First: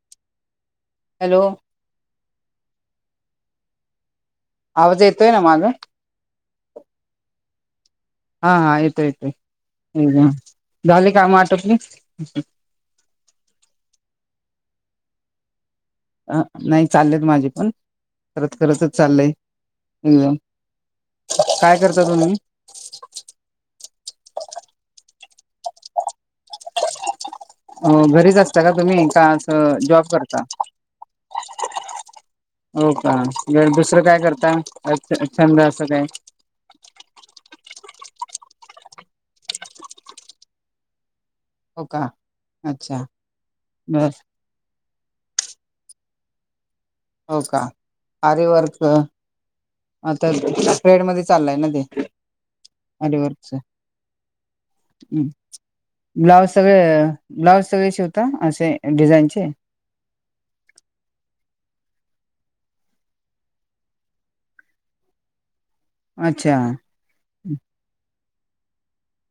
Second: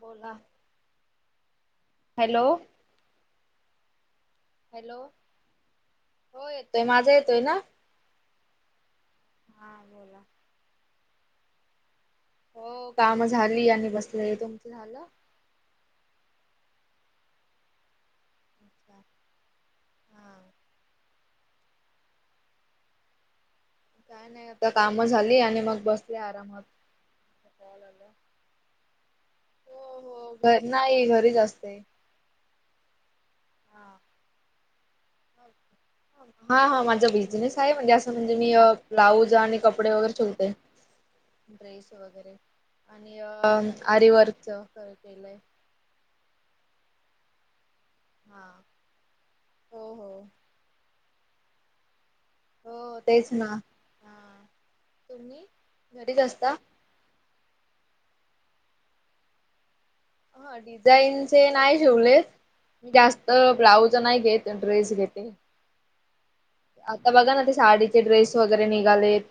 बोला, hello hello! Hello आवाज येतोय ना माझा हो येतोय माझा येतोय ना हा हा येतो येतोय हा बोला. झाले काम आटपली हो काम झाली आणि बसलं तुमच झालं अ नाही चाललेत माझे पण खरच खरचच चाललंय एकदम हा काय करता तुम्ही काय नाही आता काम झाली आणि मग बसले आरामात कॉल अ आला. घरीच असता का तुम्ही का अस हो जॉब हो करता घर नाही घरीच असते. हो का दुसरं काय करताछ छंद अस हा हा माझा बिझनेस आहे म्हणजे म्हणजे मी ब्लाऊज आणि कपडे वगैरे शेवते हो ड्रेस का वगैरे अच्छा आणि अ बर आरवर्कच केलंय हो का हा आरवर्क हो हो आता ट्रेड मध्ये चाललाय ना ते हो तेच अवर् ना. हा. हम् तुम्ही घरीच ब्लावज असता सगळे ब्लाउज सगळे शिवता असे डिझाईनचे हा डिझाईनचे नाही जेवलेत मी जास्त ब्राऊज नाही घेत ड्रेस घेते अच्छा आता बघा ना ते साडीचे ड्रेस वगैरे निघालेत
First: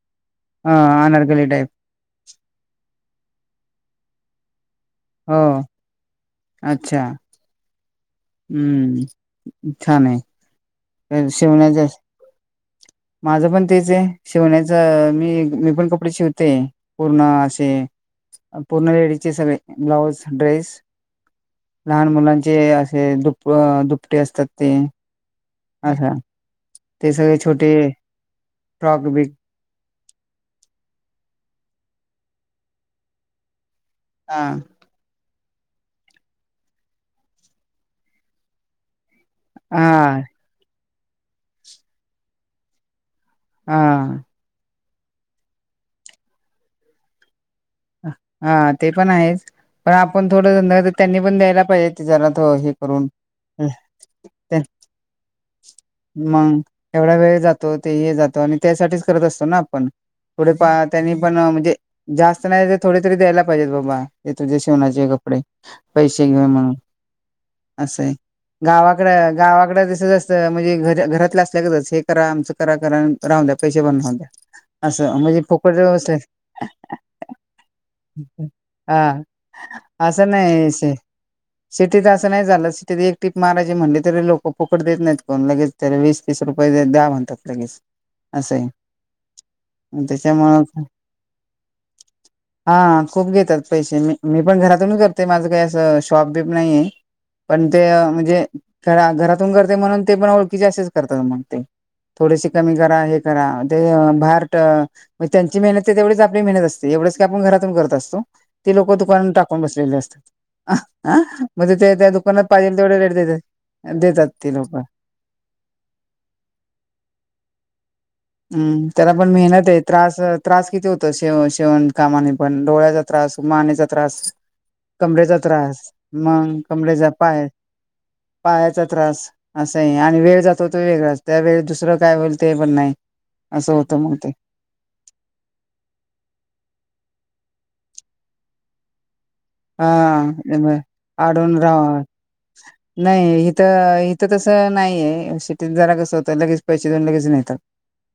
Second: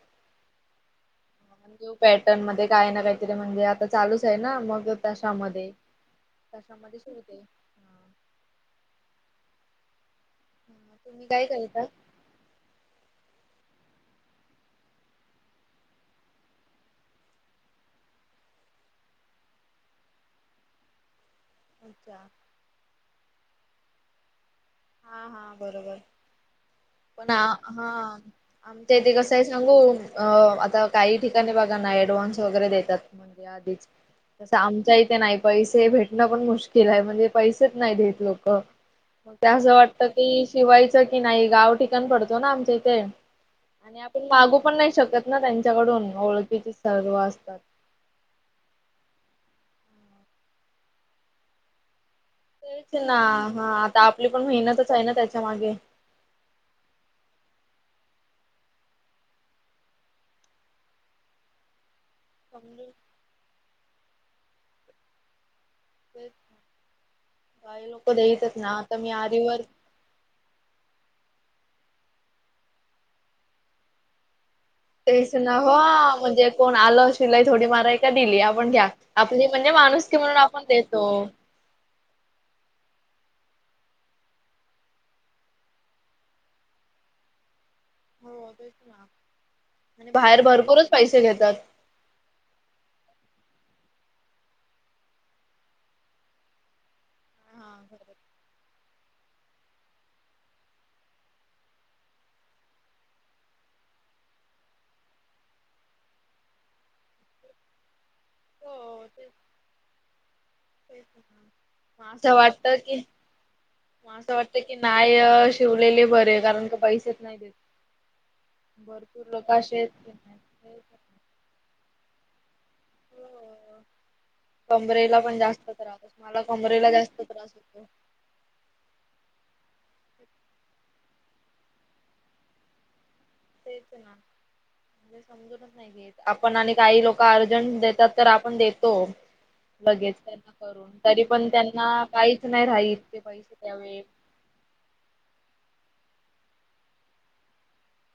हा अनारकली टाईप घेऊ पॅटर्न मध्ये काय ना का म्हणजे आता चालूच आहे ना मग हो तशामध्ये तशामध्ये सुरते हम्मच्छान आहे तुम्ही काय करता शिवनाच्या माझं पण तेच पूर्ण लहान अच्छा मुलांचे हा हा बरोबर असं ते पण सगळे छोटे हा आमच्या फ्रॉक बिक इथे बघाना ऍडव्हान्स वगैरे देतात हा तसा आमच्या इथे नाही पैसे भेटणं पण ते असं वाटतं हा की शिवायचं की नाही गाव ठिकाण पडतो ना आमच्या इथे आणि हा आपण मागू पण नाही शकत ना त्यांच्याकडून ओळखीचे सर्व असतात हा ते पण आहेच पण आपण थोडं त्यांनी पण द्यायला पाहिजे ते जरा थो हे तेच करून ना हा आता आपली पण मेहनतच आहे ना त्याच्या मागे मग तो नाही तर समजून थोडे तरी असं काही लोक देतच ना आता मी आरीवर आहे करा आमचं असं तेस म्हणजे ना फुकट असले शिलाई थोडी माराय हा असं नाही शे सिटीत असं नाही एक टीप मारायची म्हणटली तरी लोक पुकड देत नाहीत कोण लगेच त्या वीस तीस रुपय द्या म्हणतात लगेच असं आहे बाहेर त्याच्यामुळं भरपूरच पैसे घेतात हा खूप घेतात पैसे पण हा ते खरंच. म्हणजे घरातून करते म्हणून ते पण ओळखीचे असशीच करतात मग ते. थोडेशी कमी करा हे करा. म्हणजे त्यांची मेहनत आहे तेवढीच आ एवढंच की आपण घरातून करत असतो, ते लोक हो तेच दुकानून टाकून बसलेले असतात. तेच हा ना. म्हणजे ते त्या दुकानात पाहिजे तेवढे की रेट देत. मग असं वाटत की नाय शिवलेले बरे, कारण पैसेच नाही ना. हम्म त्याला पण मेहनत आहे त्रास नाही त्रास किती पैसेच नाही होतेव शेवण कामाने पण. डोळ्याचा देत. त्रास, हो. मानेचा त्रास. कमरेला कमरेच्या पण जास्त त्रास, मला मग कमरेला कमरेचा जास्त पाय. त्रास होतो. पायाचा त्रास असा आहे, आणि वेळ जातोतो वेगळाच. त्यावेळी दुसरं काय होईल ते पण नाही. असं होतं मग ते आपण आणि काही लोक, जफार देतात तर आपण देतो. हा लगेच त्यांना करून तरी पण आडून राहा त्यांना काहीच नाही रात ते नाही पैसे इथं त्यावेळी, इथं नाहीये शेटत जरा कसं होत लगेच पैसे देऊन लगेच मिळतात.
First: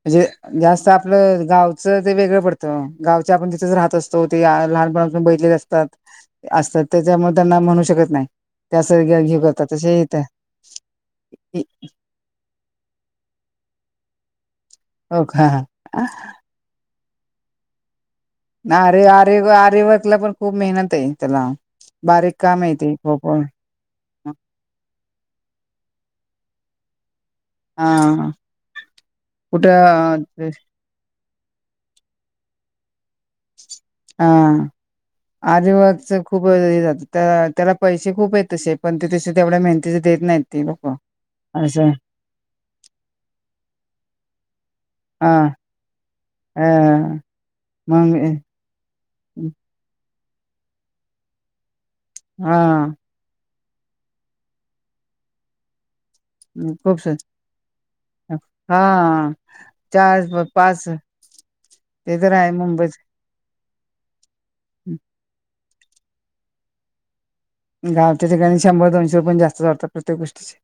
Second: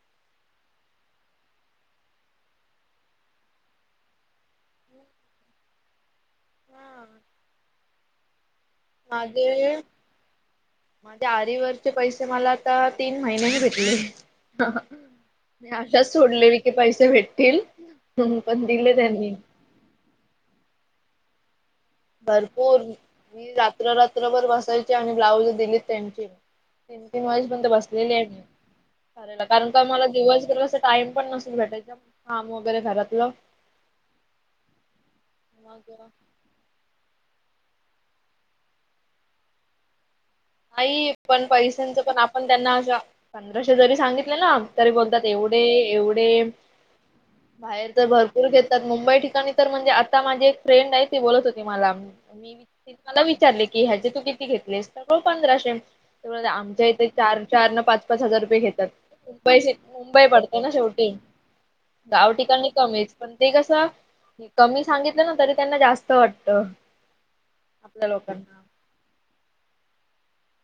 म्हणजे जास्त आपलं गावचं ते वेगळं पडतं गावचे आपण तिथंच राहत असतो ते, लपणाून बैलेले असतात असतात हा त्याच्यामुळे त्यांना म्हणू शकत नाही. त्या असं घेऊ माझे करतात तसे येत माझे आरी वर्क चे पैसे मला आता तीन महिने ह भेट. हो का अशाच सोडलेली की पैसे भेटतील. पण दिले अरे त्यांनी आरे आरेवर्कला पण खूप म्हणत आहे त्याला. बारीक काम आहे भरपूर... ते खूप मी रात्र रात्रभर बसायची आणि ब्लाउज दिले त्यांचे. तीन तीन वाजेपर्यंत बसलेली आहे, हा मी कुठं कारण मला दिवसभर टाईम पण नसतो. बेठे काम वगैरे घरात हा मग आजिबाजच खूप हे जात त्या त्याला पैसे खूप आहेत तसे पण ते तसे तेवढ्या माहती आई पण पैशांचं पण आपण त्यांना असं पंधराशे जरी सांगितले ना, तरी बोलतात हा एवढे एवढे... अ बाहेर तर मग भरपूर घेतात मुंबई ठिकाणी तर म्हणजे, आता माझी एक फ्रेंड आहे ती बोलत होती मला, मी हा मला विचारले की ह्याचे तू किती घेतलेस? होय पंधराशे. आमच्या खूप इथे स चार चार न पाच पाच हजार रुपये घेतात हा पैसे चार मुंबई पडते ना पाच शेवटी ते तर गाव आहे ठिकाणी मुंबईत कमीच पण ते कस कमी सांगितलं ना तरी, त्यांना जास्त वाटत. गावच्या ठिकाणी शंभर दोनशे पण जास्त प्रत्येक गोष्टीची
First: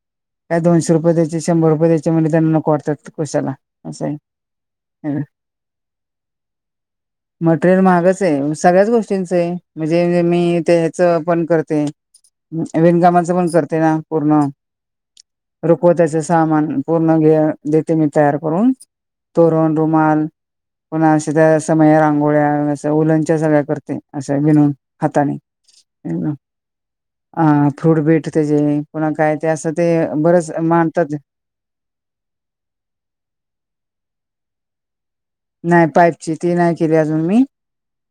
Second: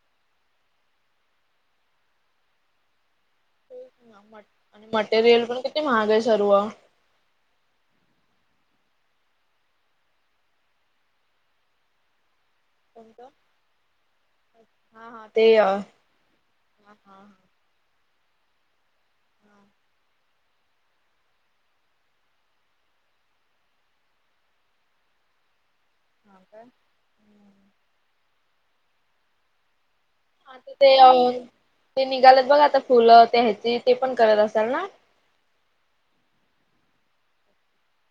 काय दोनशे रुपये द्यायचे शंभर रुपये द्यायचे म्हणजे त्यांना नको वाटतात. कशाला असं तेच आहे. ना आणि मटेरियल पण किती महाग आहे सर्व. मटेरियल महागच आहे सगळ्याच गोष्टी म्हणजेे मी ते हे च पण करते, कोणतं? विणकामाचं पण करते ना पूर्ण. हा हा ते अ हा रुकवत्याचे सामान हा पूर्ण घे हा देते मी. तयार करून तोरण, रुमाल, पुन्हा असे त्या समया, रांगोळ्या अस, उलन च्या सगळ्या करते असं विनून हाताने. हा काय? हा फ्रुट बीट त्याचे पुन्हा काय ते असत? हा ते ते निघाल्यात बघा आता फुलं त्या ह्याची ते पण करत असाल ना. नाही पाईपची ती नाही केली अजून मी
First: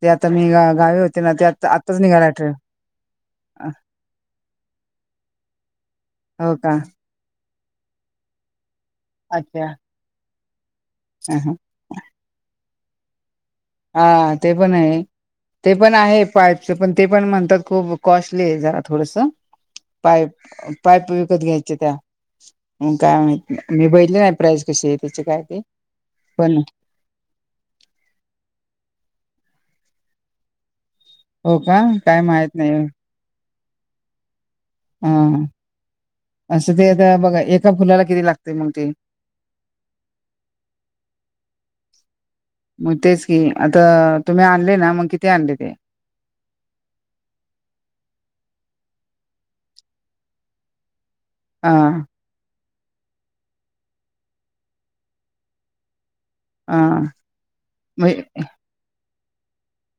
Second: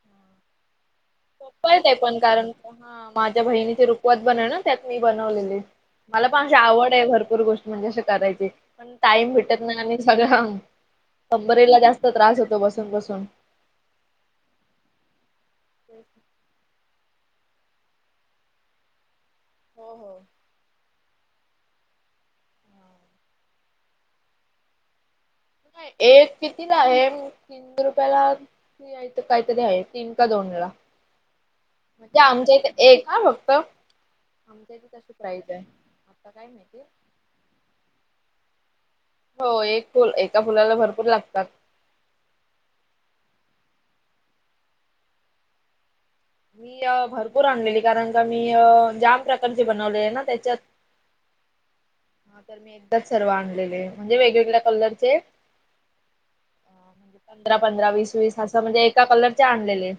ते आता मी गावी होते. ना आता सोपं आहे ते आताच पण निघाला कारण ट्रेन हा माझ्या बहिणी च रुखवत बनल होत ना त्यात मी बनवलेले. मला पण अशी हो का आवड आहे भरपूर गोष्ट म्हणजे, असे करायची पण टाईम भेटत नाही अच्छा आणि सगळं कंबरेला जास्त त्रास होतो बसून बसून. हा ते पण आहे ते पण आहे. पाईपच पण, ते पण म्हणतात खूप कॉस्टली आहे, जरा थोडस हो हो. पाईप पाईप विक विकत त घ्यायचे त्या हा काय म माहिती मी बघितलं नाही, काय प्राईज कशी आहे त्याची काय? ते एक पण कितीला आहे? तीन रुपयला इथं काहीतरी हाय तीन का दोन ला. हो का म्हंजे काय माहित आमच्या इथे नाही एक हा फक्तं. हा असं ते आता बघा एका फुलाला किती लागतंय मगं ते? हो एक फुल एका फुलाला भरपूर लागतात. हम्म आता तुम्ही आणले ना मग किती आणले ते? मी अ भरपूर आणलेली कारण का मी जाम प्रकारचे बनवलेले ना त्याच्यात. हा. हा तर मी एकदाच सर्व आणलेले म्हणजे वेगवेगळ्या कलरचे. हा म्हणजे पंधरा पंधरा वीस म्हणजे वीस असं म्हणजे एका कलरचे आणलेले.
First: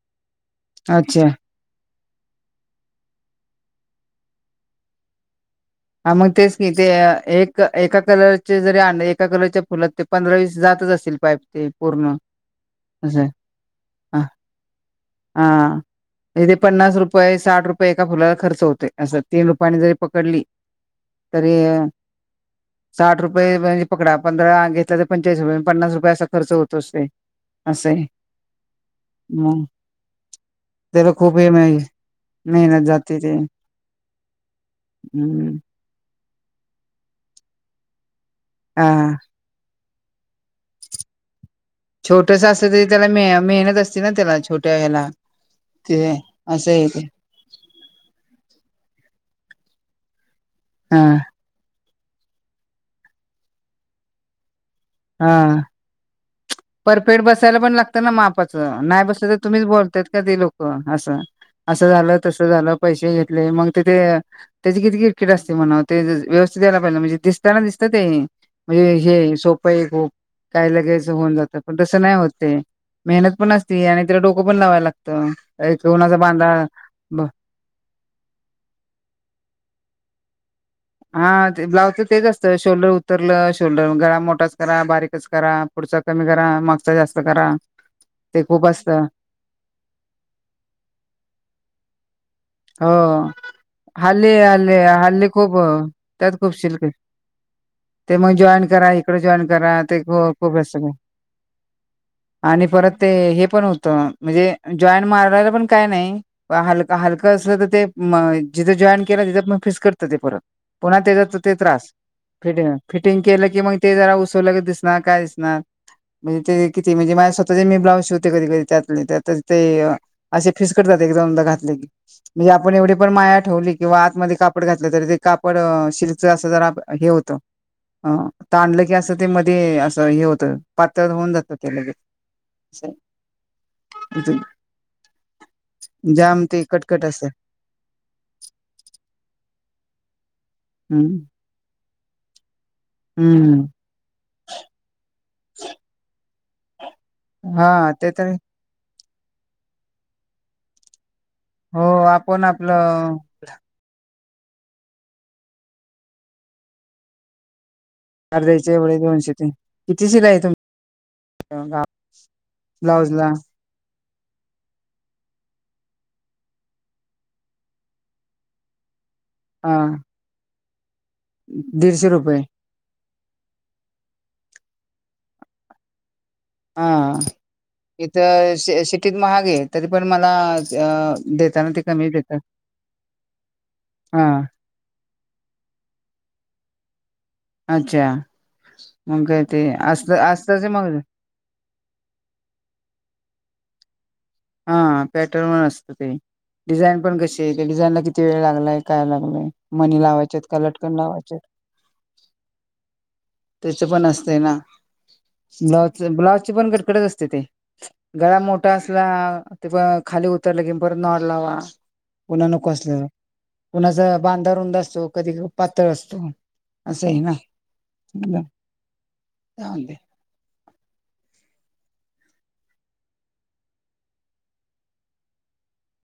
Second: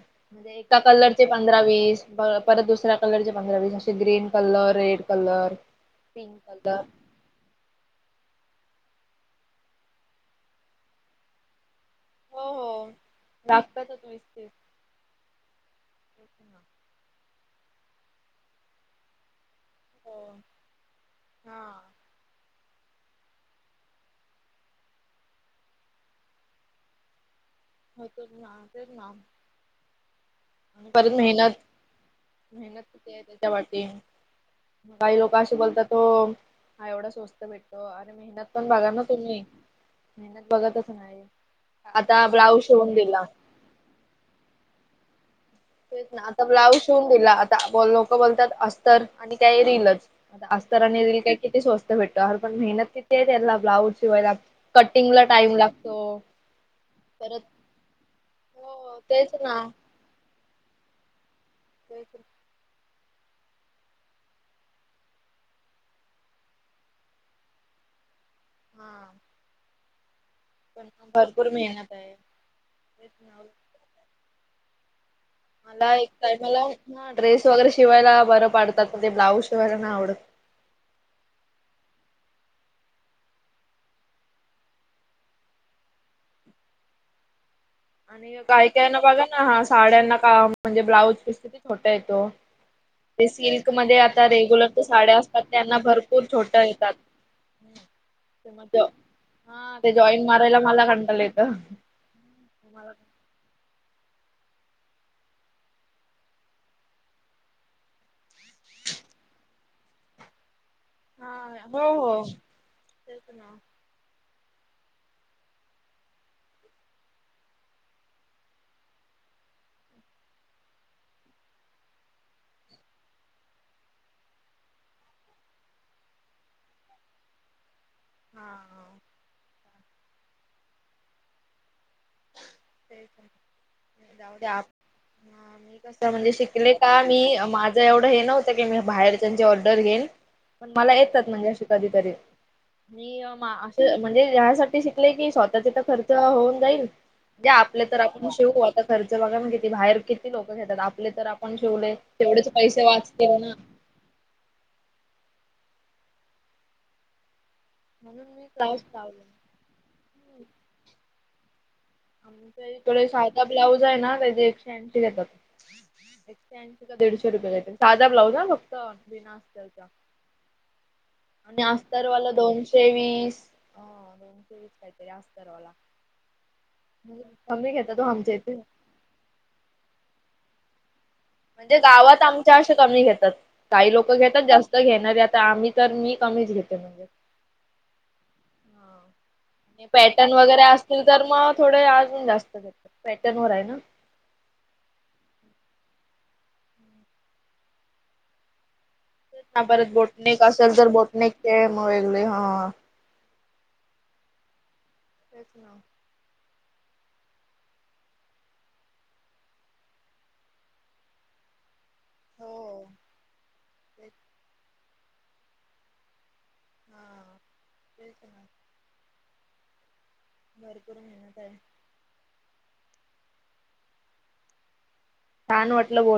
एका कलरचे अच्छा पंधरा वीस. प परत दुसऱ्या कलरचे पंधरा वीस असे ग्रीन कलर, रेड कलर. हा मग पिंक तेच की कलर ते एक एका कलर त ते जरी आणले एका कलरच्या फुलात ते पंधरा वीस जातच असतील पाईप ते. पूर्ण हो हो. असं आहे लागतातच वीस ह. तीस हा इथे पन्नास रुपये, साठ रुपये, एका फुलाला खर्च होतय असं तीन रुपये रूपयांनी जरी हो पकडली तरी हा अ- साठ रुपये म्हणजे पकडा पंधरा घेतला तर, पंचेचाळीस रुपये पन्नास रुपये असा खर्च होतच ते. असं आहे हो तोच ना तेच ना. मग परत त्याला खूप हे मेहनत, मे- मेहनत किती जाते आहे ते त्याच्या पाठी. काही लोक अशे हम्म बोलतात हो हा एवढं स्वस्त भेटतो, अरे मेहनत पण हा बघा ना तुम्ही. मेहनत बघतच नाही आता छोटस ब्लाउज असलं तरी त्याला मे मेहनत असते ना त्याला छोट्या ह्याला. ते तेच ना आता असं ब्लाउज आहे ते शिवून दिला, आता लोक बोलतात अस्तर आणि काय रिलच. आता अस्तर आणि हा रील काय किती स्वस्त भेटतो. अरे पण मेहनत किती आहे त्याला ब्लाउज शिवायला. कटिंग ला टाईम हा लागतो. परफेक्ट परत बसायला पण लागतं ना मापाचं, हो नाही बसल तेच तर तुम्हीच ना बोलताय का ते लोकं. हो असं असं झालं तस झालं. पैसे घेतले मगं तिथे त्याची किती किट किट असते, म्हणावं अ व्यवस्थित यायला पाहिजे म्हणजे दिसताना तते म्हणजे हा हे सोपंय खूप काय पण लगेचं होऊन जा भरपूर त पण मेहनत तसं आहे. नाही होत ते तेच मेहनत ना. पण असती आणि तिला डोकं पण लावायला लागतं मला एक कोणाचा बांधा टाईमला हा ड्रेस वगैरे शिवायला बरं पाडतात, मग ते ब्लाउज शिवायला नाही आवडतं. हा ब्लाउजच अ तेच असतं शोल्डर उतरलं शोल्डर ग गळा मोठाच करा बारीकच करा. ढचा कमी करा मागचा जास्त करा. आणि ते खूप काय कायना असतं बघा ना हा साड्यांना का म्हंजे ब्लाऊज पिस किती छोटा येतो. हो ते सिल्कमध्ये आता हल्ली हल्ली रेग्युलरच्या साड्या हल्ली असतात खूप अ, त्यांना भरपूर त्यात खूप छोट्या शिल्क आहे. येतात. ते मग म जॉईन करा इकडे जॉईन हा करा ते जॉईन खू खूप मारायला मला सगळं कंटाला येतं. [unintelligible] आणि परत ते हे पण होत म्हणजे जॉईन मारायला पण, काय नाही हलका हलका तर असल ते म अ जिथं जॉईन केलं तिथं म फिक्सटते ते परत. पुन्हा हा त्याचा त ते हो त्रास हो फिटिंग फिटिंग तेच केलं ना की मग ते जरा उस्क तो लगेच दिसणारं काय दिसणारं? म्हणजे ते किती म्हणजे माझ स्वतः जे मी ब्लाउज शिवते कधी कधी त्यातले त्या ते असे फिसकटतात. एक दोनदा घातले की. म्हणजे आपण एवढी पण माया ठेवली किंवा आतमध्ये कापड घातलं तरी ते कापड शिल्क ते असं जरा हे होतं. अ ताणलं की हा. असं ते मध्ये असं हे होतं पातळ होऊन जातं ते लगेच. तेच त जाऊ द्या आप, अ मी कसं म्हणजे जाम ते शिकले. का कटकट मी असं माझं एवढं हे नव्हतं की मी बाहेर त्यांची ऑर्डर घेईन पण मला हम्म येतात म्हणजे अशी कधीतरी मी हम्म असं म्हणजे यासाठी शिकले की स्वतःचे तर खर्च होऊन जाईल आपले हा तर ते आपण शिऊ आता खर्च बघा ना किती बाहेर किती लोक घेतात आपले तर पण हो शिवले आपण तेवढेच पैसे आपलं वाचते ना म्हणून मी अर्ध्याचे ब्लाऊज एवढ लावले दोनशे ते किती शिलाई आहे तुम आम थोडे सधा ब्लाऊज आहे ना तेजे एकशे ऐंशी घेतात एकशे ऐंशी का दीडशे रुपये घेतात साधा ब्लाउज हां फक्त बिना हा आस्तरच आणि दीडशे असतरवाला रुपये दोनशे वीस हं दोनशे वीस काहीतरी असतवाला हां इथ सिटीत महाग आहे. तरी पण मला अ देताना म्हणजे ते कमी गावात देतात. आमच्या असे कमी घेतात काही लोक हा घेतात जास्त घेणारे आता आम्ही तर मी कमीच घेते म्हणजे अच्छा मग ते असत पॅटर्न वगैरे असतच मग असतील तर मग थोडे अजून जास्त घेतो पॅटर्न वर आहे ना. हां पॅटर्न वर असतं ते डिझाईन पण कशी आहे ते डिझाईनला किती वेळ लागलाय काय तेच लागलंय ना परत मणी लावायचेत बोटनेक का असेल तर लटकन बोटनेक लावायचेत ते मग वेगळे हा त्याच पण असतय ना तेच ना ब्लाउज ब्लाउज [inaudible] असतय ते गळा मोठा आसला ते प खाली उतरलं के परत नॉट लावा कुणा नको हो असलेला, तेच कुणाचा बांधा रुंद असतो, कधी पातळ असतो. असंही हा ना भरपूर मेहनत आहे. छान म्हटलं बोलून